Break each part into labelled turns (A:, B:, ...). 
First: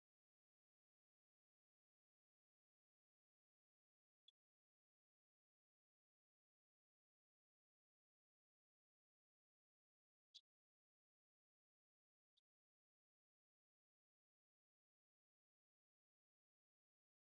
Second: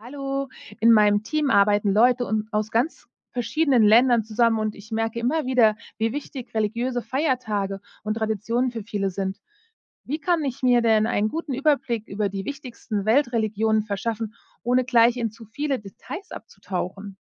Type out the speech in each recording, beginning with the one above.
A: Hallo, in meinem Team arbeiten Leute aus ganz verschiedenen Ländern zusammen und ich merke immer wieder, wie wichtig religiöse Feiertage und Traditionen für viele sind. Wie kann ich mir denn einen guten Überblick über die wichtigsten Weltreligionen verschaffen, ohne gleich in zu viele Details abzutauchen?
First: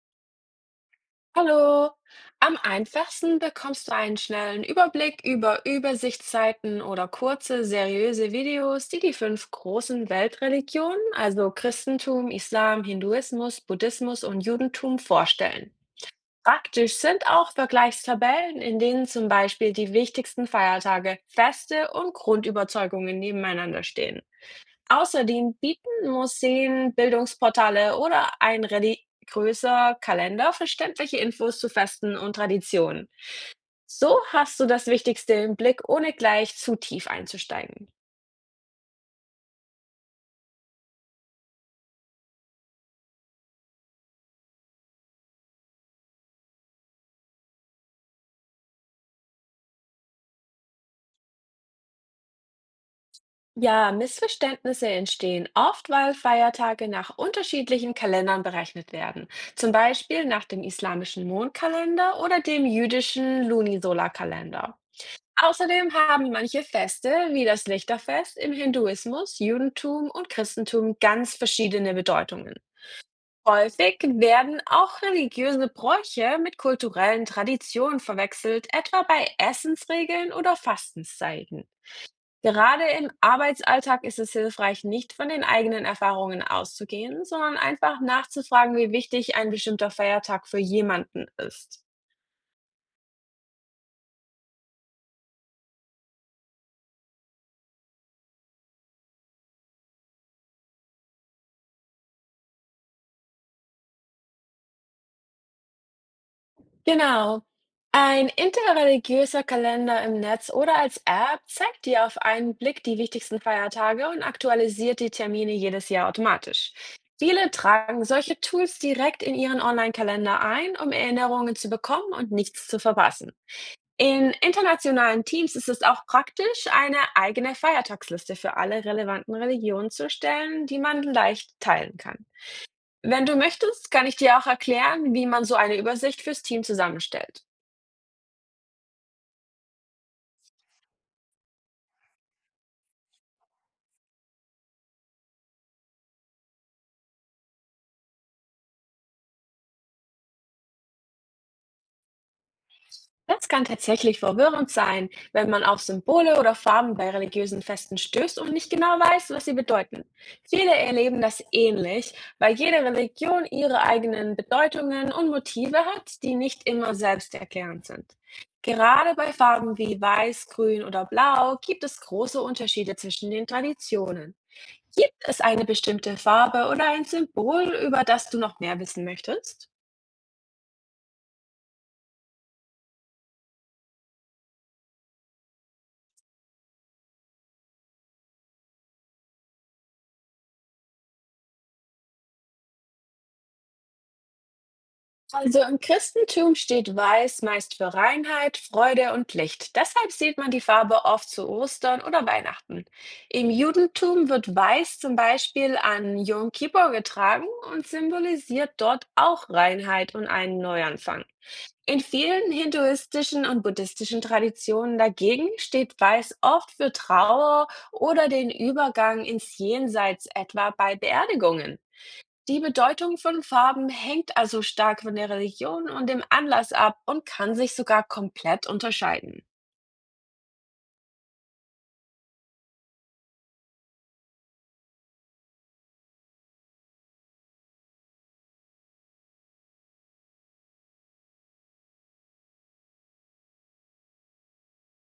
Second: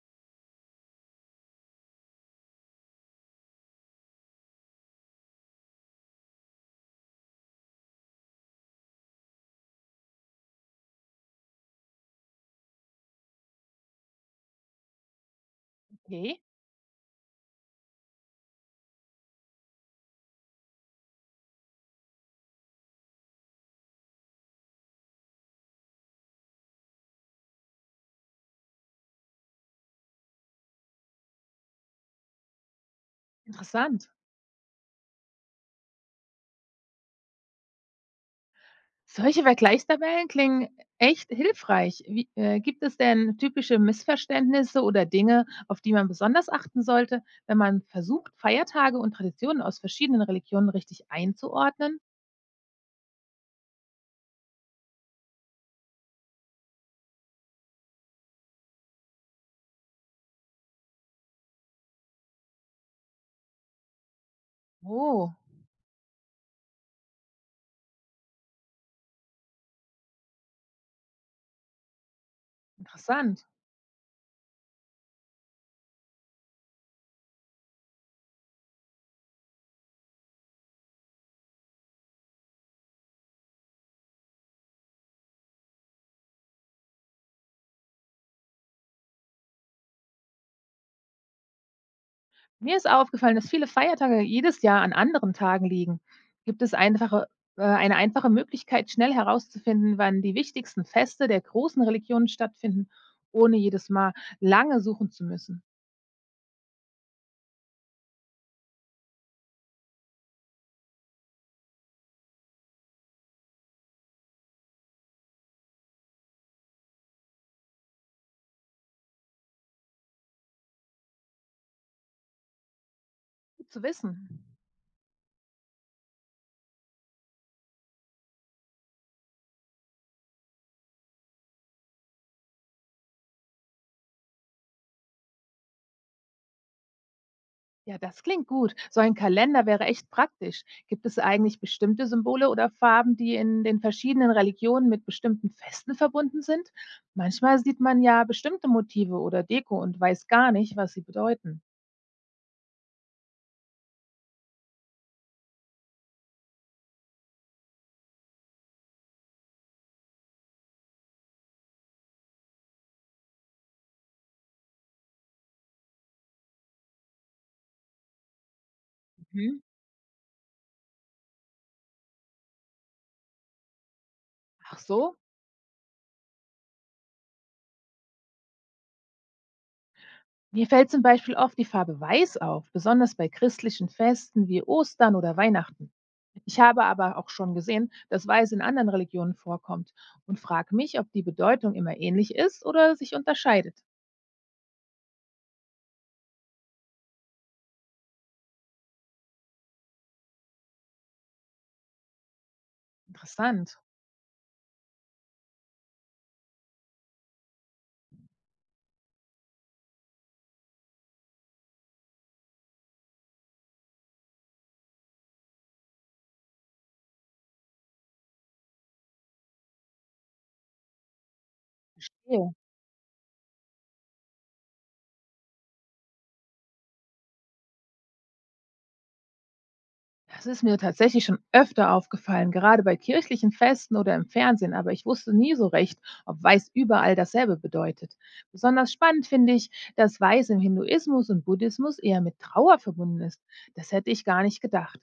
B: Hallo. Am einfachsten bekommst du einen schnellen Überblick über Übersichtsseiten oder kurze, seriöse Videos, die die 5 großen Weltreligionen, also Christentum, Islam, Hinduismus, Buddhismus und Judentum, vorstellen.
A: Okay,
B: Praktisch sind auch Vergleichstabellen, in denen zum Beispiel die wichtigsten Feiertage, Feste und Grundüberzeugungen nebeneinander stehen. Außerdem bieten Museen, Bildungsportale oder ein religiöser Kalender verständliche Infos zu Festen und Traditionen.
A: interessant.
B: So hast du das Wichtigste im Blick, ohne gleich zu tief einzusteigen.
A: Solche Vergleichstabellen klingen echt hilfreich. Wie, gibt es denn typische Missverständnisse oder Dinge, auf die man besonders achten sollte, wenn man versucht, Feiertage und Traditionen aus verschiedenen Religionen richtig einzuordnen?
B: Ja, Missverständnisse entstehen oft, weil Feiertage nach unterschiedlichen Kalendern berechnet werden. Zum Beispiel nach dem islamischen Mondkalender oder dem jüdischen Lunisolarkalender.
A: Oh,
B: Außerdem haben manche Feste, wie das Lichterfest, im Hinduismus, Judentum und Christentum ganz verschiedene Bedeutungen.
A: interessant.
B: Häufig werden auch religiöse Bräuche mit kulturellen Traditionen verwechselt, etwa bei Essensregeln oder Fastenszeiten. Gerade im Arbeitsalltag ist es hilfreich, nicht von den eigenen Erfahrungen auszugehen, sondern einfach nachzufragen, wie wichtig ein bestimmter Feiertag für jemanden ist.
A: Mir ist aufgefallen, dass viele Feiertage jedes Jahr an anderen Tagen liegen. Gibt es einfache, eine einfache Möglichkeit, schnell herauszufinden, wann die wichtigsten Feste der großen Religionen stattfinden, ohne jedes Mal lange suchen zu müssen?
B: Genau. Ein interreligiöser Kalender im Netz oder als App zeigt dir auf einen Blick die wichtigsten Feiertage und aktualisiert die Termine jedes Jahr automatisch. Viele tragen solche Tools direkt in ihren Online-Kalender ein, um Erinnerungen zu bekommen und nichts zu verpassen.
A: Gut zu
B: In
A: wissen.
B: internationalen Teams ist es auch praktisch, eine eigene Feiertagsliste für alle relevanten Religionen zu erstellen, die man leicht teilen kann. Wenn du möchtest, kann ich dir auch erklären, wie man so eine Übersicht fürs Team zusammenstellt.
A: Ja, das klingt gut. So ein Kalender wäre echt praktisch. Gibt es eigentlich bestimmte Symbole oder Farben, die in den verschiedenen Religionen mit bestimmten Festen verbunden sind? Manchmal sieht man ja bestimmte Motive oder Deko und weiß gar nicht, was sie bedeuten.
B: Das kann tatsächlich verwirrend sein, wenn man auf Symbole oder Farben bei religiösen Festen stößt und nicht genau weiß, was sie bedeuten. Viele erleben das ähnlich, weil jede Religion ihre eigenen Bedeutungen und Motive hat, die nicht immer selbsterklärend sind. Gerade bei
A: Mhm.
B: Farben wie Weiß, Grün oder Blau gibt es große Unterschiede zwischen den Traditionen.
A: Ach
B: Gibt
A: so?
B: es eine bestimmte Farbe oder ein Symbol, über das du noch mehr wissen möchtest?
A: Mir fällt zum Beispiel oft die Farbe Weiß auf, besonders bei christlichen Festen wie Ostern oder Weihnachten. Ich habe aber auch schon gesehen, dass Weiß in anderen Religionen vorkommt und frage mich, ob die Bedeutung immer ähnlich ist oder sich unterscheidet.
B: Also im Christentum steht Weiß meist für Reinheit, Freude und Licht. Deshalb sieht man die Farbe oft zu Ostern oder Weihnachten. Im
A: Interessant.
B: Judentum wird Weiß zum Beispiel an Yom Kippur getragen und symbolisiert dort auch Reinheit und einen Neuanfang. In vielen hinduistischen und buddhistischen Traditionen dagegen steht Weiß oft für Trauer oder den Übergang ins Jenseits, etwa bei Beerdigungen.
A: Okay.
B: Die Bedeutung von Farben hängt also stark von der Religion und dem Anlass ab und kann sich sogar komplett unterscheiden.
A: Das ist mir tatsächlich schon öfter aufgefallen, gerade bei kirchlichen Festen oder im Fernsehen, aber ich wusste nie so recht, ob weiß überall dasselbe bedeutet. Besonders spannend finde ich, dass weiß im Hinduismus und Buddhismus eher mit Trauer verbunden ist. Das hätte ich gar nicht gedacht.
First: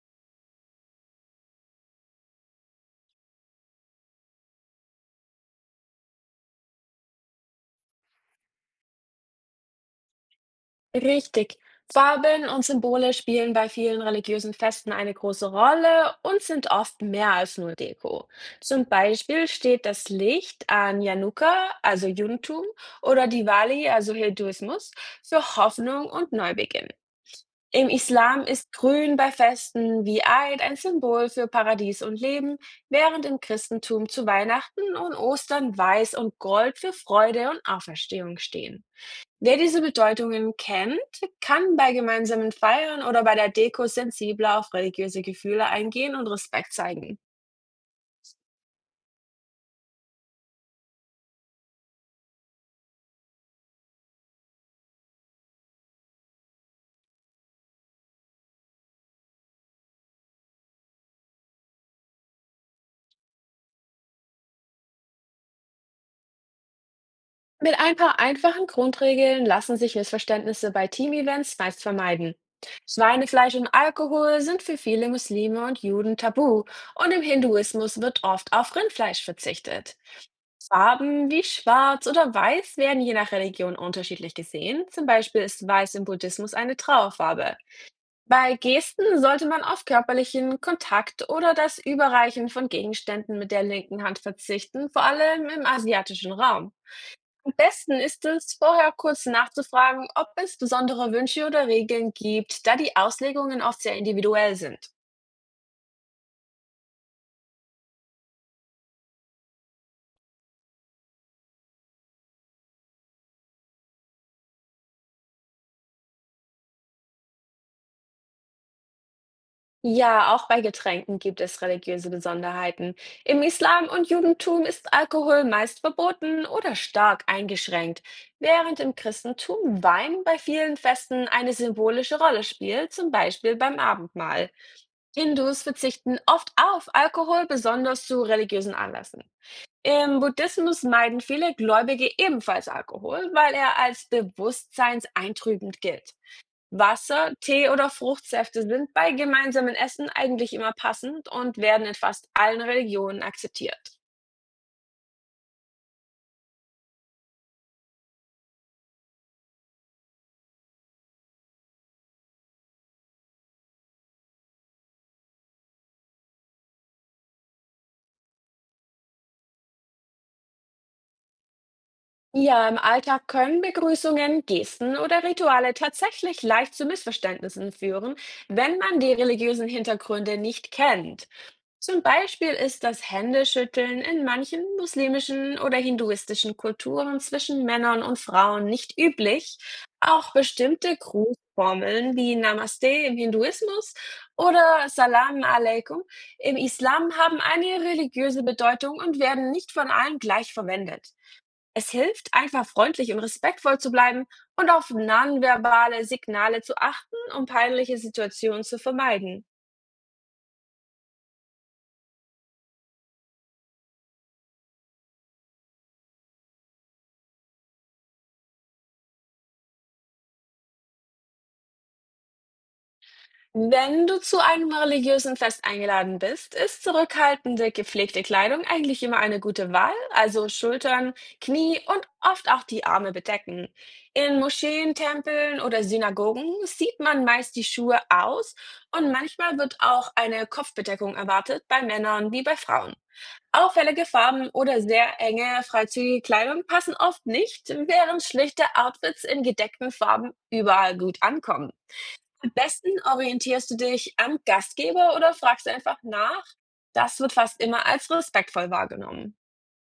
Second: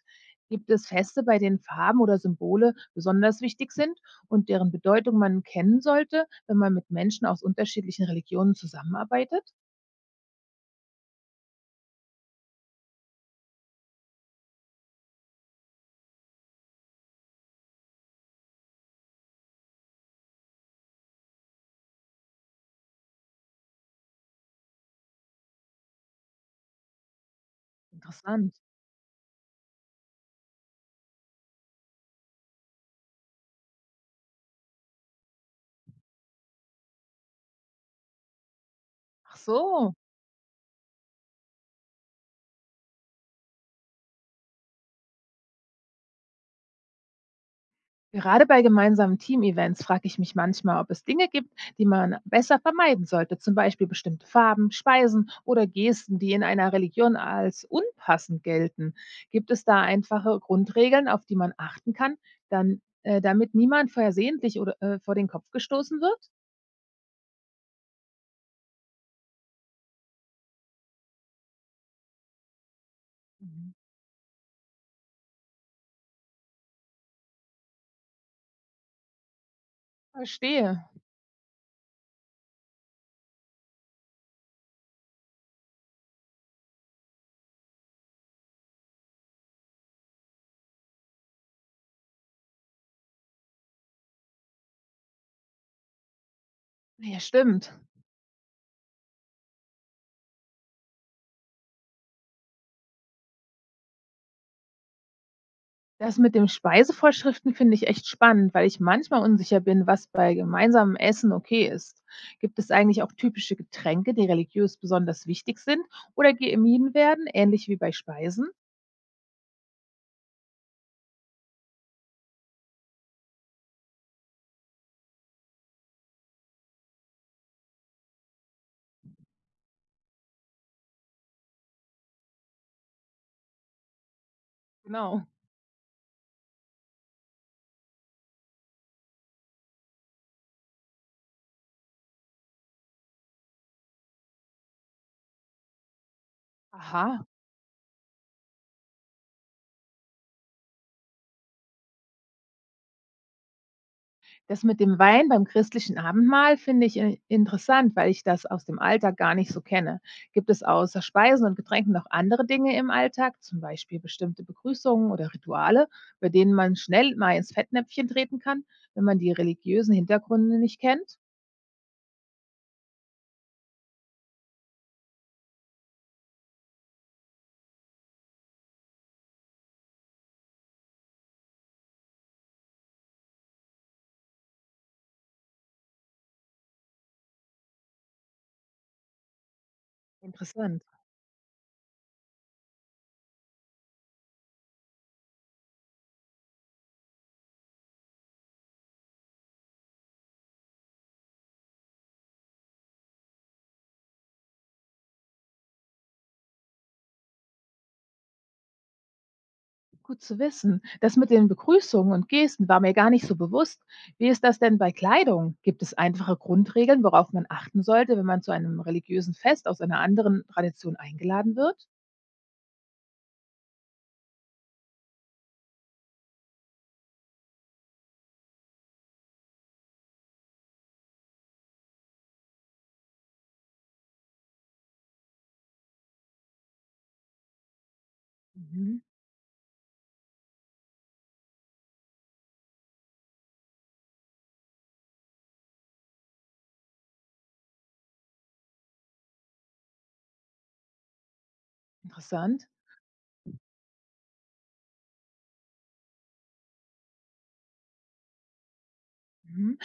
A: Gibt es Feste, bei denen Farben oder Symbole besonders wichtig sind und deren Bedeutung man kennen sollte, wenn man mit Menschen aus unterschiedlichen Religionen zusammenarbeitet?
B: Richtig. Farben und Symbole spielen bei vielen religiösen Festen eine große Rolle und sind oft mehr als nur Deko. Zum Beispiel steht das Licht an Januka, also Judentum, oder Diwali, also Hinduismus, für Hoffnung und Neubeginn. Im Islam
A: Interessant.
B: ist Grün bei Festen wie Eid ein Symbol für Paradies und Leben, während im Christentum zu Weihnachten und Ostern Weiß und Gold für Freude und Auferstehung stehen.
A: Ach
B: Wer diese
A: so.
B: Bedeutungen kennt, kann bei gemeinsamen Feiern oder bei der Deko sensibler auf religiöse Gefühle eingehen und Respekt zeigen.
A: Gerade bei gemeinsamen Team-Events frage ich mich manchmal, ob es Dinge gibt, die man besser vermeiden sollte, zum Beispiel bestimmte Farben, Speisen oder Gesten, die in einer Religion als unpassend gelten. Gibt es da einfache Grundregeln, auf die man achten kann, damit niemand versehentlich oder vor den Kopf gestoßen wird?
B: Mit ein paar einfachen Grundregeln lassen sich Missverständnisse bei Teamevents meist vermeiden. Schweinefleisch und
A: Mhm.
B: Alkohol sind für viele Muslime und Juden tabu und im Hinduismus wird oft auf Rindfleisch verzichtet.
A: Verstehe.
B: Farben wie schwarz oder weiß werden je nach Religion unterschiedlich gesehen. Zum Beispiel ist weiß im Buddhismus eine Trauerfarbe. Bei Gesten sollte man auf körperlichen Kontakt oder das Überreichen von Gegenständen mit der linken Hand verzichten, vor allem im asiatischen Raum.
A: Ja,
B: Am
A: stimmt.
B: besten ist es, vorher kurz nachzufragen, ob es besondere Wünsche oder Regeln gibt, da die Auslegungen oft sehr individuell sind.
A: Das mit den Speisevorschriften finde ich echt spannend, weil ich manchmal unsicher bin, was bei gemeinsamem Essen okay ist. Gibt es eigentlich auch typische Getränke, die religiös besonders wichtig sind oder gemieden werden, ähnlich wie bei Speisen?
B: Ja, auch bei Getränken gibt es religiöse Besonderheiten. Im Islam und Judentum ist Alkohol meist verboten oder stark eingeschränkt, während im Christentum Wein bei vielen Festen eine symbolische Rolle spielt, zum Beispiel beim Abendmahl.
A: Genau.
B: Hindus verzichten oft auf Alkohol, besonders zu religiösen Anlässen. Im Buddhismus meiden viele Gläubige ebenfalls Alkohol, weil er als bewusstseinseintrübend gilt.
A: Aha.
B: Wasser, Tee oder Fruchtsäfte sind bei gemeinsamen Essen eigentlich immer passend und werden in fast allen Religionen akzeptiert.
A: Das mit dem Wein beim christlichen Abendmahl finde ich in interessant, weil ich das aus dem Alltag gar nicht so kenne. Gibt es außer Speisen und Getränken noch andere Dinge im Alltag, zum Beispiel bestimmte Begrüßungen oder Rituale, bei denen man schnell mal ins Fettnäpfchen treten kann, wenn man die religiösen Hintergründe nicht kennt?
B: Ja, im Alltag können Begrüßungen, Gesten oder Rituale tatsächlich leicht zu Missverständnissen führen, wenn man die religiösen Hintergründe nicht kennt. Zum Beispiel ist das Händeschütteln in manchen muslimischen oder hinduistischen Kulturen zwischen Männern und Frauen nicht üblich. Auch
A: Interessant.
B: bestimmte Grußformeln wie Namaste im Hinduismus oder Salam Aleikum im Islam haben eine religiöse Bedeutung und werden nicht von allen gleich verwendet. Es hilft, einfach freundlich und respektvoll zu bleiben und auf nonverbale Signale zu achten, um peinliche Situationen zu vermeiden.
A: Gut zu wissen. Das mit den Begrüßungen und Gesten war mir gar nicht so bewusst. Wie ist das denn bei Kleidung? Gibt es einfache Grundregeln, worauf man achten sollte, wenn man zu einem religiösen Fest aus einer anderen Tradition eingeladen wird?
B: Wenn du zu einem religiösen Fest eingeladen bist, ist zurückhaltende, gepflegte Kleidung eigentlich immer eine gute Wahl, also Schultern, Knie und oft auch die Arme bedecken. In Moscheen, Tempeln oder Synagogen sieht man meist die Schuhe aus
A: Mhm,
B: und manchmal wird auch eine Kopfbedeckung erwartet bei Männern wie bei Frauen. Auffällige Farben oder sehr enge, freizügige Kleidung passen oft nicht, während schlichte Outfits in gedeckten Farben überall gut ankommen. Am
A: interessant.
B: besten orientierst du dich am Gastgeber oder fragst einfach nach. Das wird fast immer als respektvoll wahrgenommen.
A: Mhm.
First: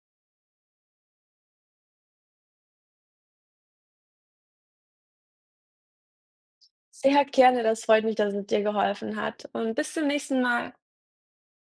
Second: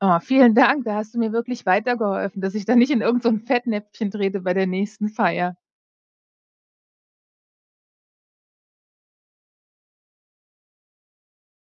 A: Ah, vielen Dank, da hast du mir wirklich weitergeholfen, dass ich da nicht in irgend so 'n Fettnäpfchen trete bei der nächsten Feier.
B: Sehr gerne, das freut mich, dass es dir geholfen hat. Und bis zum nächsten Mal.